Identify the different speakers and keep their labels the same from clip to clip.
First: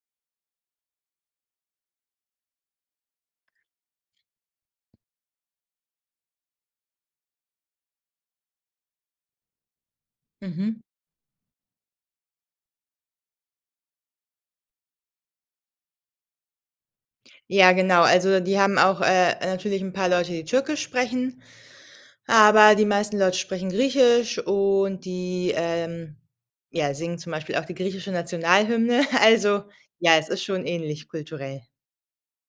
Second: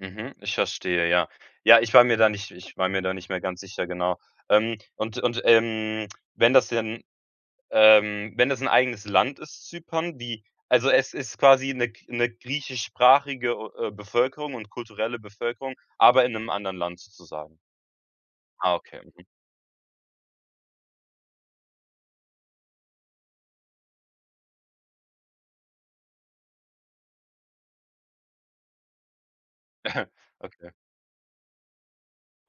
Speaker 1: Mhm, ich verstehe, ja. Ja, ich war mir da nicht ich war mir da nicht mehr ganz sicher, genau. Ähm, und und, ähm, wenn das denn, ähm, wenn das 'n eigenes Land ist, Zypern, wie
Speaker 2: Mhm.
Speaker 1: also es ist quasi 'ne g 'ne griechischsprachige o äh, Bevölkerung und kulturelle Bevölkerung, aber in 'nem anderen Land sozusagen.
Speaker 2: Ja, genau, also, die
Speaker 1: Ah,
Speaker 2: haben auch,
Speaker 1: okay. Mhm.
Speaker 2: äh, natürlich 'n paar Leute, die Türkisch sprechen, aber die meisten Leute sprechen Griechisch und die, ähm, ja, singen zum Beispiel auch die griechische Nationalhymne. Also, ja, es ist schon
Speaker 1: Okay.
Speaker 2: ähnlich kulturell.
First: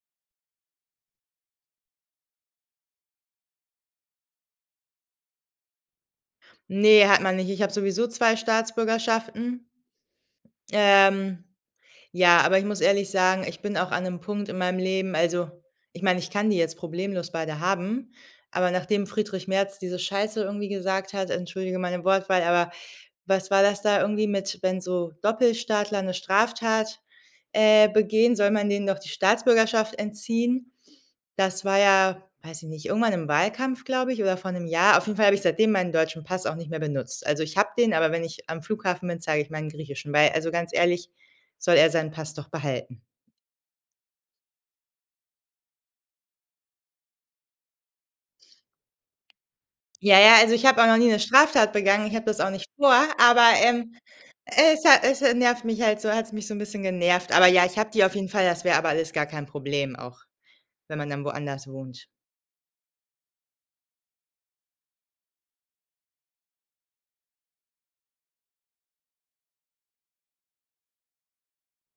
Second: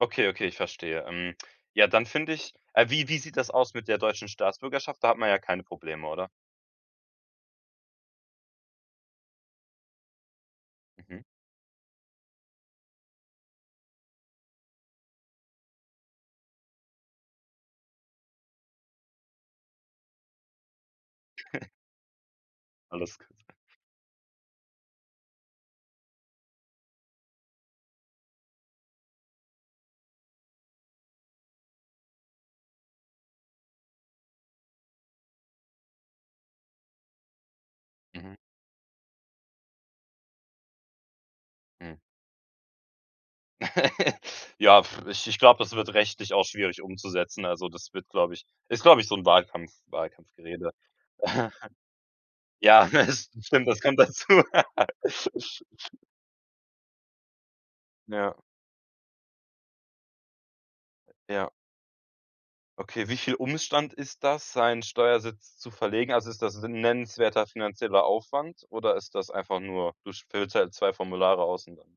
Speaker 1: Okay, okay, ich verstehe. Ähm. Ja, dann finde ich ei wie wie sieht das aus mit der deutschen Staatsbürgerschaft? Da hat man ja keine Probleme, oder?
Speaker 2: Ne, hat man nicht. Ich habe sowieso 2 Staatsbürgerschaften.
Speaker 1: Mhm.
Speaker 2: Ähm, ja, aber ich muss ehrlich sagen, ich bin auch an 'nem Punkt in meinem Leben also, ich meine, ich kann die jetzt problemlos beide haben, aber nachdem Friedrich Merz diese Scheiße irgendwie gesagt hat, entschuldige meine Wortwahl, aber
Speaker 1: Alles gut.
Speaker 2: was war das da irgendwie mit „Wenn so Doppelstaatler 'ne Straftat, äh, begehen, soll man denen doch die Staatsbürgerschaft entziehen?“ Das war ja- weiß ich nicht- irgendwann im Wahlkampf, glaube ich, oder vor 'nem Jahr. Auf jeden Fall habe ich seitdem meinen deutschen Pass auch nicht mehr benutzt. Also, ich habe den, aber wenn
Speaker 1: Mhm.
Speaker 2: ich am Flughafen bin, zeige ich meinen griechischen, weil, also ganz ehrlich, soll er
Speaker 1: Mhm.
Speaker 2: seinen Pass doch behalten.
Speaker 1: Ja, puh, ich ich glaub, das wird rechtlich auch schwierig umzusetzen. Also, das wird, glaube ich ist, glaube ich, so 'n Wahlkampf
Speaker 2: Ja, ja, also ich
Speaker 1: Wahlkampfgerede.
Speaker 2: habe auch noch nie 'ne Straftat begangen, ich habe das auch nicht
Speaker 1: Ja,
Speaker 2: vor,
Speaker 1: das
Speaker 2: aber,
Speaker 1: stimmt, das
Speaker 2: ähm,
Speaker 1: kommt dazu.
Speaker 2: es ha es, äh, nervt mich halt so hat's mich so 'n bisschen genervt. Aber ja, ich habe die auf jeden
Speaker 1: Ja.
Speaker 2: Fall. Das wäre aber alles gar kein Problem, auch wenn man dann
Speaker 1: Ja.
Speaker 2: woanders wohnt.
Speaker 1: Okay, wie viel Umstand ist das, seinen Steuersitz zu verlegen? Also ist das 'n nennenswerter finanzieller Aufwand oder ist das einfach nur, du sch füllst halt 2 Formulare aus und dann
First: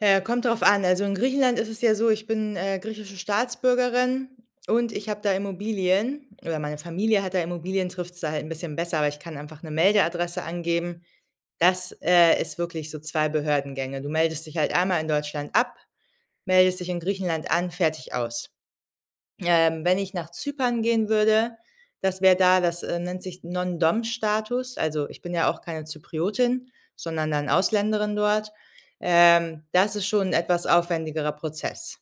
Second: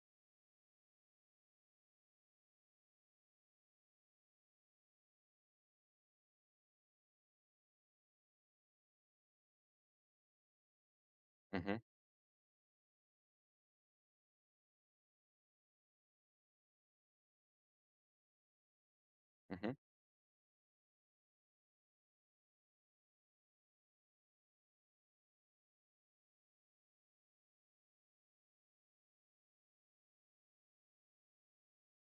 Speaker 2: Äh, kommt drauf an. Also in Griechenland ist es ja so, ich bin, äh, griechische Staatsbürgerin und ich habe da Immobilien, oder meine Familie hat da Immobilien, trifft's da halt 'n bisschen besser, aber ich kann einfach 'ne Meldeadresse angeben.
Speaker 1: Mhm.
Speaker 2: Das, äh, ist wirklich so 2 Behördengänge. Du meldest dich halt einmal in Deutschland ab, meldest dich in Griechenland an, fertig, aus.
Speaker 1: Mhm.
Speaker 2: Ähm, wenn ich nach Zypern gehen würde, das wäre da das, äh, nennt sich Non-Dom-Status. Also ich bin ja auch keine Zypriotin, sondern dann Ausländerin dort. Ähm, das ist schon 'n etwas aufwendigerer Prozess.